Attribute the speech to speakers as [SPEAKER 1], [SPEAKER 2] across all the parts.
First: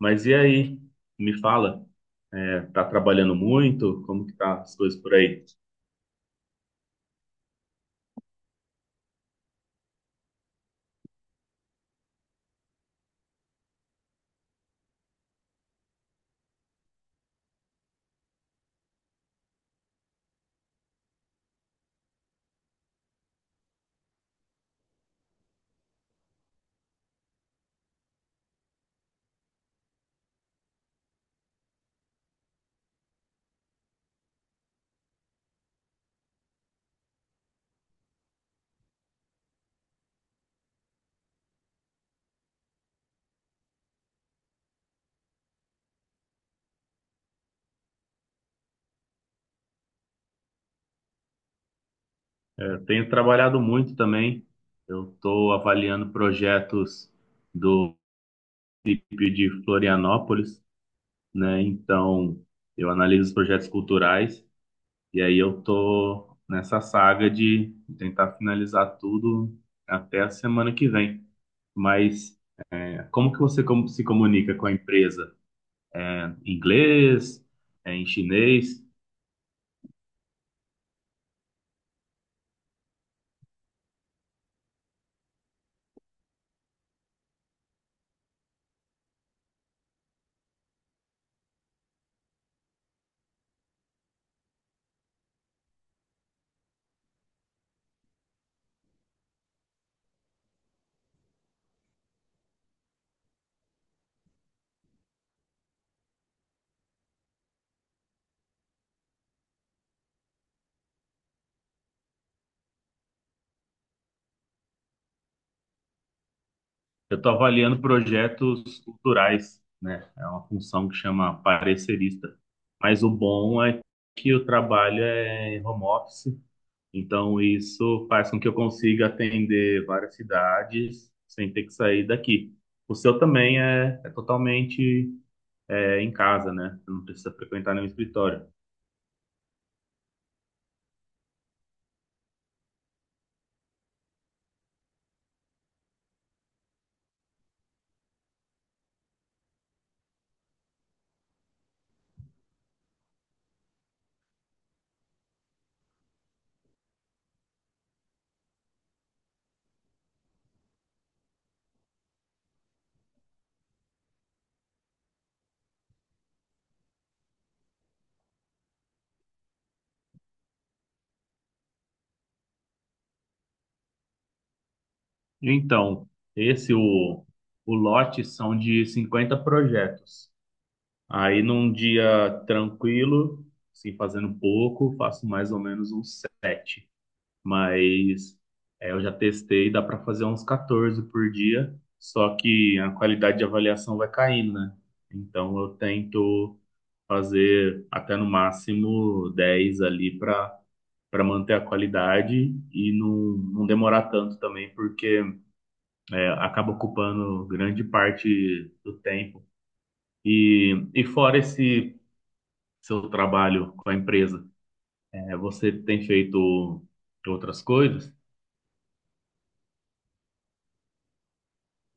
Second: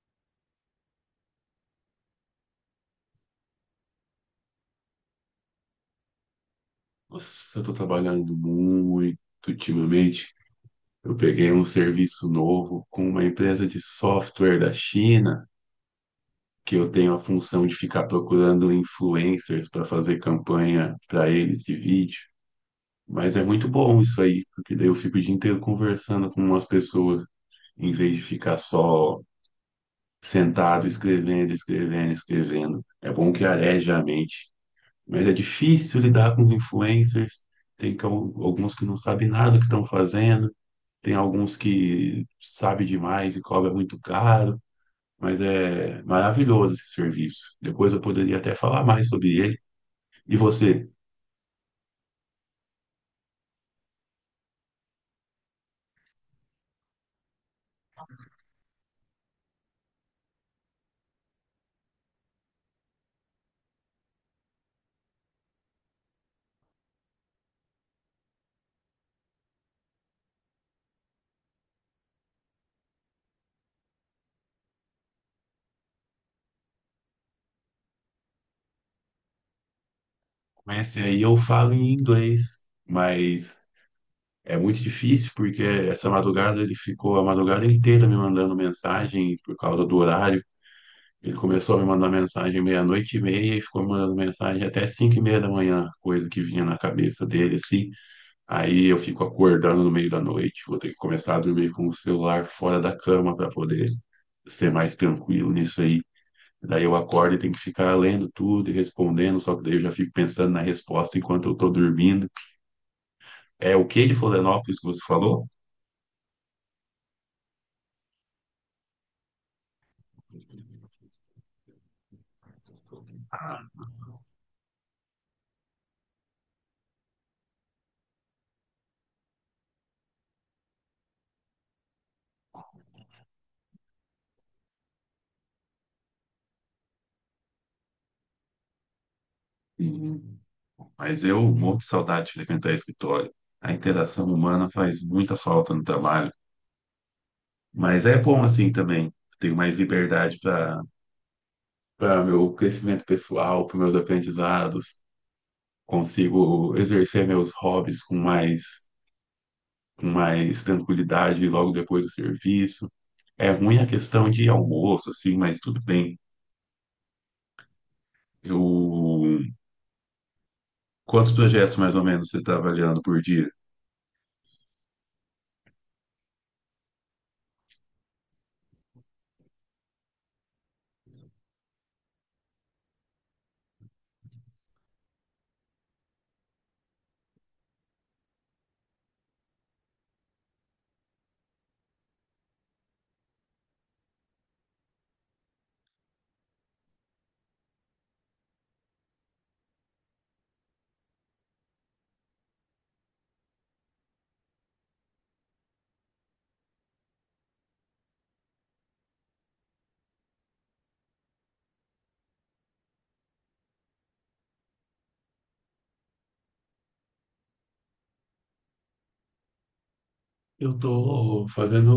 [SPEAKER 1] Mas e aí? Me fala, tá trabalhando muito? Como que tá as coisas por aí?
[SPEAKER 2] Nossa, eu tô trabalhando muito ultimamente. Eu peguei um serviço novo com uma empresa de software da China, que eu tenho a função de ficar procurando influencers para fazer campanha para eles de vídeo. Mas é muito bom isso aí, porque daí eu fico o dia inteiro conversando com umas pessoas, em vez de ficar só sentado escrevendo, escrevendo, escrevendo. É bom que areja a mente. Mas é difícil lidar com os influencers. Alguns que não sabem nada do que estão fazendo, tem alguns que sabem demais e cobra muito caro, mas é maravilhoso esse serviço. Depois eu poderia até falar mais sobre ele. E você,
[SPEAKER 1] Eu tenho trabalhado muito também. Eu estou avaliando projetos do município de Florianópolis, né? Então, eu analiso os projetos culturais e aí eu estou nessa saga de tentar finalizar tudo até a semana que vem. Mas como que se comunica com a empresa? Em inglês? Em chinês?
[SPEAKER 2] com esse aí eu falo em inglês, mas é muito difícil porque essa madrugada ele ficou a madrugada inteira me mandando mensagem por causa do horário. Ele começou a me mandar mensagem meia-noite e meia e ficou me mandando mensagem até 5:30 da manhã, coisa que vinha na cabeça dele, assim. Aí eu fico acordando no meio da noite, vou ter que começar a dormir com o celular fora da cama para poder ser mais tranquilo nisso aí. Daí eu acordo e tenho que ficar lendo tudo e respondendo, só que daí eu já fico pensando na resposta enquanto eu tô dormindo. É o que de Florianópolis que você falou?
[SPEAKER 1] Eu estou avaliando projetos culturais, né? É uma função que chama parecerista. Mas o bom é que o trabalho é em home office, então isso faz com que eu consiga atender várias cidades sem ter que sair daqui. O seu também é, é totalmente em casa, né? Você não precisa frequentar nenhum escritório.
[SPEAKER 2] Uhum. Mas eu morro de saudade de frequentar escritório. A interação humana faz muita falta no trabalho. Mas é bom assim também. Tenho mais liberdade para meu crescimento pessoal, para meus aprendizados. Consigo exercer meus hobbies com mais tranquilidade logo depois do serviço. É ruim a questão de almoço, assim, mas tudo bem. Eu... Quantos projetos mais ou menos você está avaliando por dia?
[SPEAKER 1] Então, esse, o, o lote são de 50 projetos. Aí num dia tranquilo, assim, fazendo pouco, faço mais ou menos uns sete. Mas eu já testei, dá para fazer uns 14 por dia, só que a qualidade de avaliação vai caindo, né? Então eu tento fazer até no máximo 10 ali para manter a qualidade e não, não demorar tanto também, porque acaba ocupando grande parte do tempo. E fora esse seu trabalho com a empresa? É, você tem feito outras coisas?
[SPEAKER 2] Eu estou fazendo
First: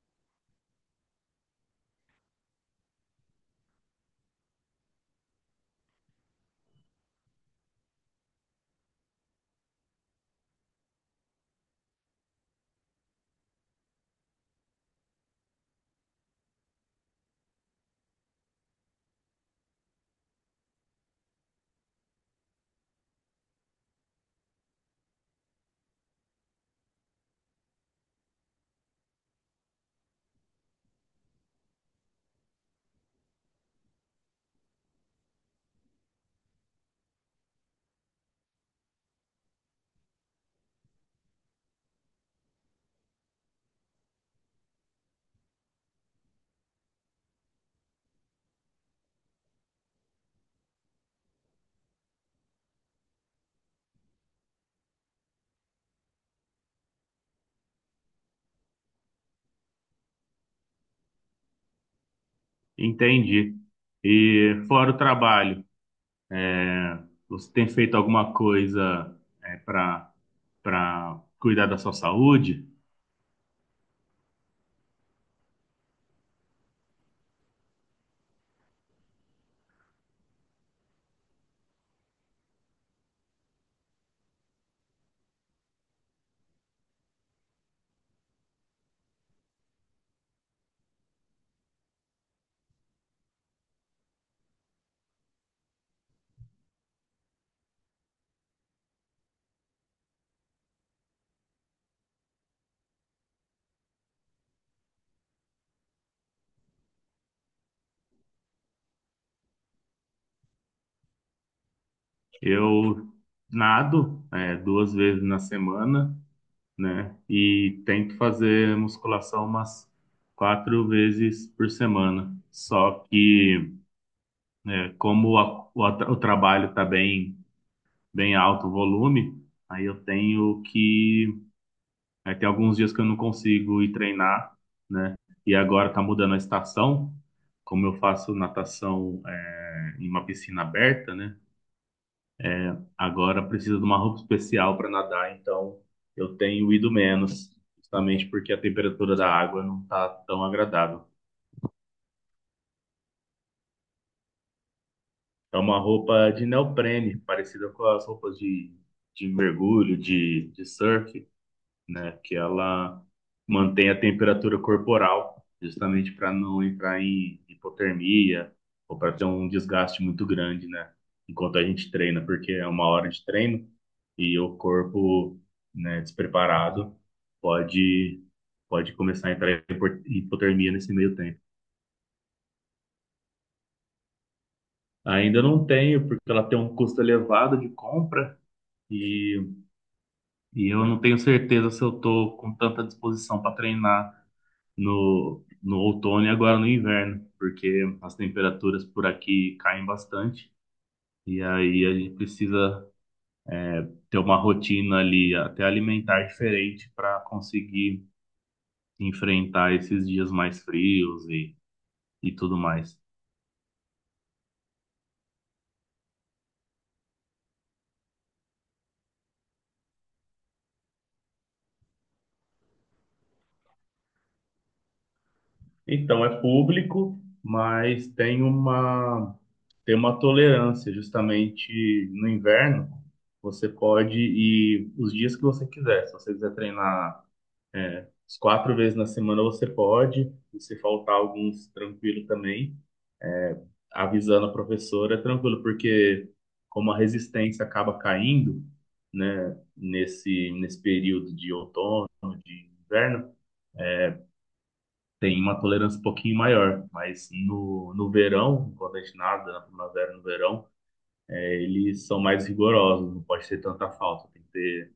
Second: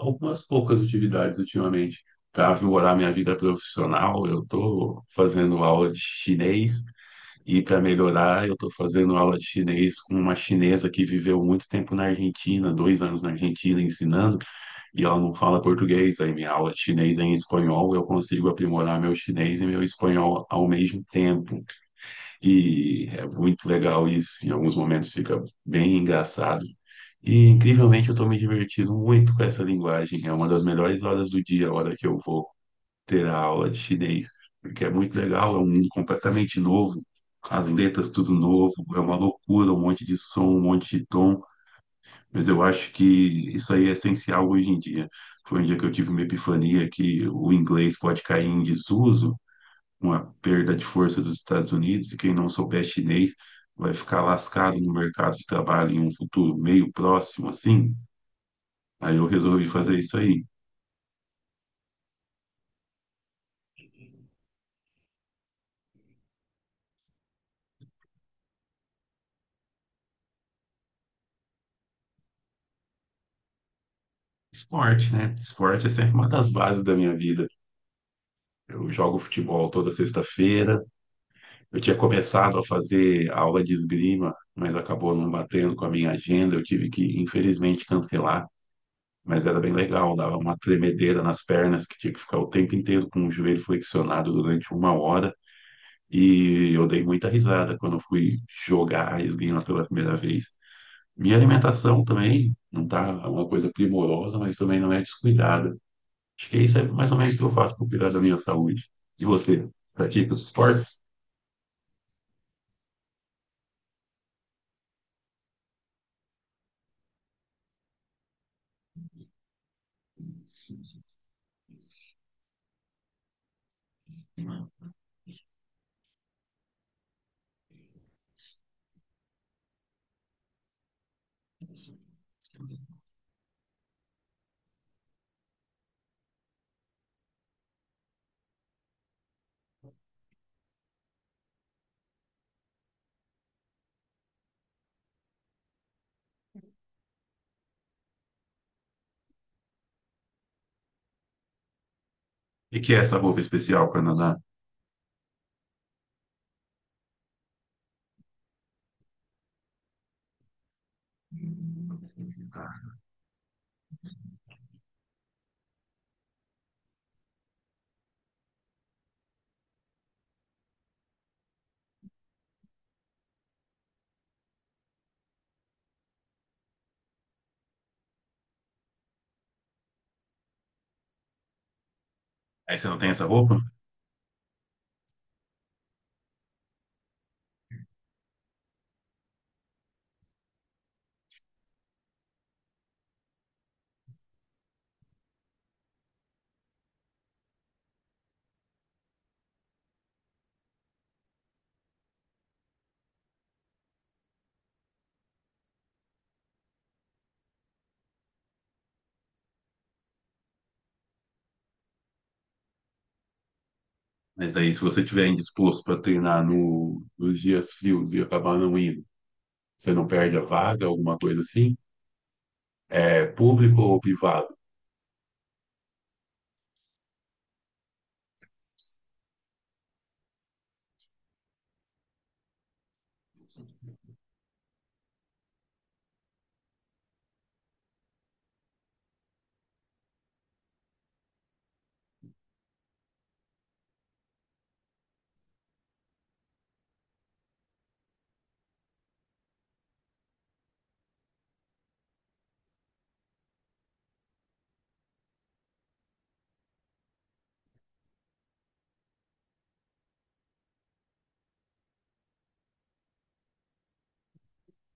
[SPEAKER 2] algumas poucas atividades ultimamente. Para melhorar minha vida profissional, eu estou fazendo aula de chinês e para melhorar, eu estou fazendo aula de chinês com uma chinesa que viveu muito tempo na Argentina, 2 anos na Argentina ensinando, e ela não fala português. Aí minha aula de chinês é em espanhol, eu consigo aprimorar meu chinês e meu espanhol ao mesmo tempo. E é muito legal isso. Em alguns momentos fica bem engraçado. E incrivelmente eu estou me divertindo muito com essa linguagem. É uma das melhores horas do dia, a hora que eu vou ter a aula de chinês, porque é muito legal, é um mundo completamente novo. As letras tudo novo, é uma loucura, um monte de som, um monte de tom, mas eu acho que isso aí é essencial hoje em dia. Foi um dia que eu tive uma epifania que o inglês pode cair em desuso, uma perda de força dos Estados Unidos, e quem não souber chinês vai ficar lascado no mercado de trabalho em um futuro meio próximo, assim. Aí eu resolvi fazer isso aí.
[SPEAKER 1] Entendi. E fora o trabalho, você tem feito alguma coisa para cuidar da sua saúde?
[SPEAKER 2] Esporte, né? Esporte é sempre uma das bases da minha vida. Eu jogo futebol toda sexta-feira. Eu tinha começado a fazer aula de esgrima, mas acabou não batendo com a minha agenda. Eu tive que, infelizmente, cancelar. Mas era bem legal, dava uma tremedeira nas pernas, que tinha que ficar o tempo inteiro com o joelho flexionado durante uma hora. E eu dei muita risada quando eu fui jogar esgrima pela primeira vez. Minha alimentação também não tá uma coisa primorosa, mas também não é descuidada. Acho que isso é mais ou menos o que eu faço para cuidar da minha saúde. E você, pratica os esportes?
[SPEAKER 1] Eu nado duas vezes na semana, né? E tento fazer musculação umas quatro vezes por semana. Só que como o trabalho está bem alto o volume, aí eu tenho que. Aí tem alguns dias que eu não consigo ir treinar, né? E agora tá mudando a estação, como eu faço natação em uma piscina aberta, né? Agora precisa de uma roupa especial para nadar, então eu tenho ido menos, justamente porque a temperatura da água não tá tão agradável.
[SPEAKER 2] E que é essa roupa especial, Canadá?
[SPEAKER 1] É uma roupa de neoprene, parecida com as roupas de mergulho, de surf, né? Que ela mantém a temperatura corporal, justamente para não entrar em hipotermia ou para ter um desgaste muito grande, né? Enquanto a gente treina, porque é uma hora de treino e o corpo, né, despreparado pode pode começar a entrar em hipotermia nesse meio tempo.
[SPEAKER 2] Aí você não tem essa roupa?
[SPEAKER 1] Ainda não tenho, porque ela tem um custo elevado de compra e, e eu não tenho certeza se eu estou com tanta disposição para treinar no outono e agora no inverno, porque as temperaturas por aqui caem bastante e aí a gente precisa ter uma rotina ali, até alimentar diferente para conseguir enfrentar esses dias mais frios e tudo mais.
[SPEAKER 2] Mas daí, se você estiver indisposto para treinar nos dias frios e acabar não indo, você não perde a vaga, alguma coisa assim? É público ou privado?
[SPEAKER 1] Então é público, mas tem uma tolerância justamente no inverno. Você pode ir os dias que você quiser. Se você quiser treinar as quatro vezes na semana você pode, e se faltar alguns, tranquilo também. Avisando a professora, é tranquilo, porque como a resistência acaba caindo, né, nesse período de outono, de inverno, tem uma tolerância um pouquinho maior. Mas no verão, quando a gente nada na primavera, no verão, eles são mais rigorosos, não pode ter tanta falta, tem que ter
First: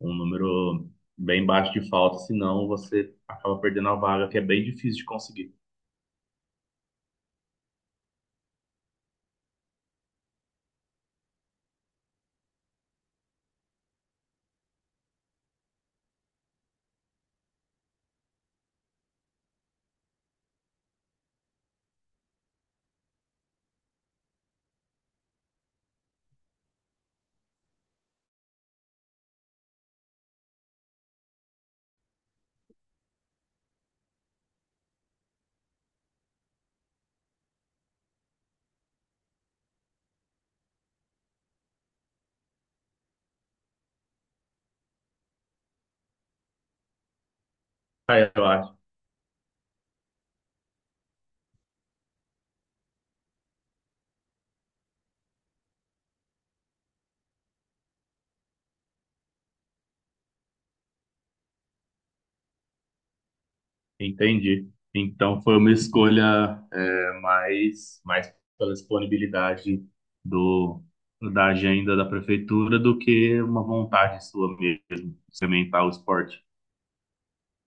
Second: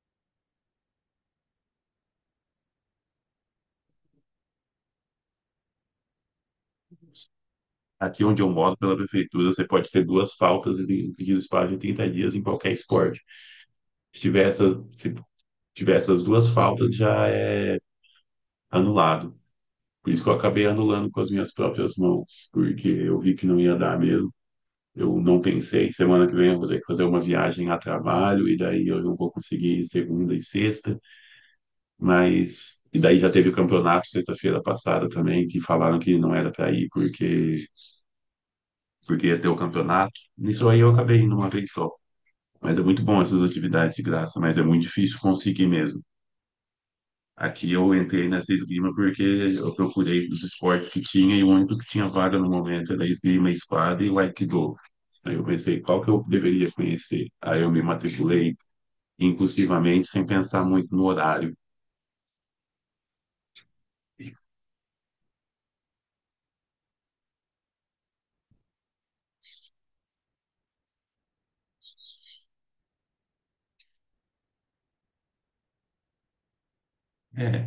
[SPEAKER 1] um número bem baixo de falta, senão você acaba perdendo a vaga, que é bem difícil de conseguir.
[SPEAKER 2] Aqui onde eu moro, pela prefeitura, você pode ter duas faltas e pedir espaço de 30 dias em qualquer esporte. Se tiver essas duas faltas, já é anulado. Por isso que eu acabei anulando com as minhas próprias mãos, porque eu vi que não ia dar mesmo. Eu não pensei, semana que vem eu vou ter que fazer uma viagem a trabalho, e daí eu não vou conseguir segunda e sexta, mas. E daí já teve o campeonato sexta-feira passada também, que falaram que não era para ir porque ia ter o campeonato. Nisso aí eu acabei indo uma vez só. Mas é muito bom essas atividades de graça, mas é muito difícil conseguir mesmo. Aqui eu entrei
[SPEAKER 1] Ah, eu
[SPEAKER 2] nessa
[SPEAKER 1] acho
[SPEAKER 2] esgrima porque eu procurei os esportes que tinha e o único que tinha vaga no momento era esgrima, espada e o aikido. Aí eu pensei, qual que eu deveria conhecer? Aí eu me matriculei impulsivamente, sem pensar muito no horário.
[SPEAKER 1] Entendi. Então foi uma escolha mais pela disponibilidade do, da agenda da prefeitura do que uma vontade sua mesmo, de sementar o esporte.
[SPEAKER 2] É,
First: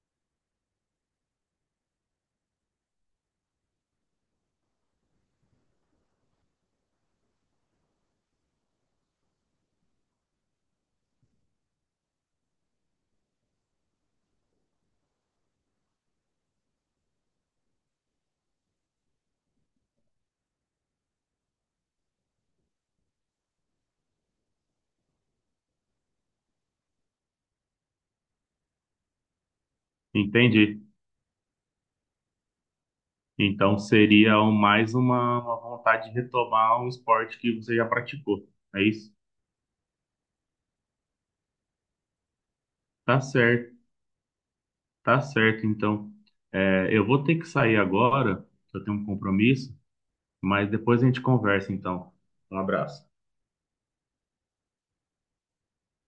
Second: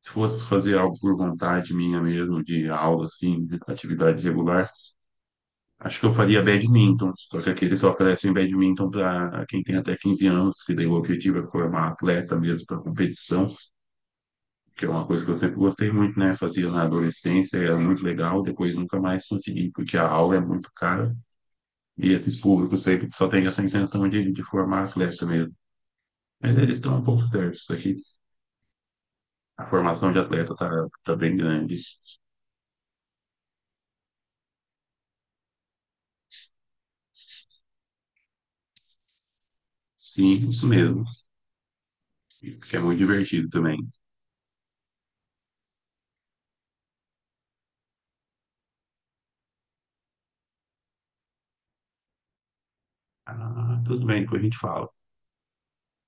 [SPEAKER 2] se fosse fazer algo por vontade minha mesmo, de aula, assim, de atividade regular, acho que eu faria badminton, só que aqui eles só oferecem badminton para quem tem até 15 anos, que daí o objetivo é formar atleta mesmo para competição, que é uma coisa que eu sempre gostei muito, né? Fazia na adolescência, era muito legal, depois nunca mais consegui, porque a aula é muito cara e esses públicos sempre só têm essa intenção de formar atleta mesmo. Mas eles estão um pouco certos aqui. A formação de atleta tá,
[SPEAKER 1] Entendi.
[SPEAKER 2] tá bem grande.
[SPEAKER 1] Então seria uma vontade de retomar um esporte que você já praticou. É isso?
[SPEAKER 2] Sim, isso mesmo, que é muito
[SPEAKER 1] Tá
[SPEAKER 2] divertido também.
[SPEAKER 1] certo, tá certo. Então é, eu vou ter que sair agora, eu tenho um compromisso, mas depois a gente conversa, então. Um abraço.
[SPEAKER 2] Ah, tudo bem, depois a gente fala.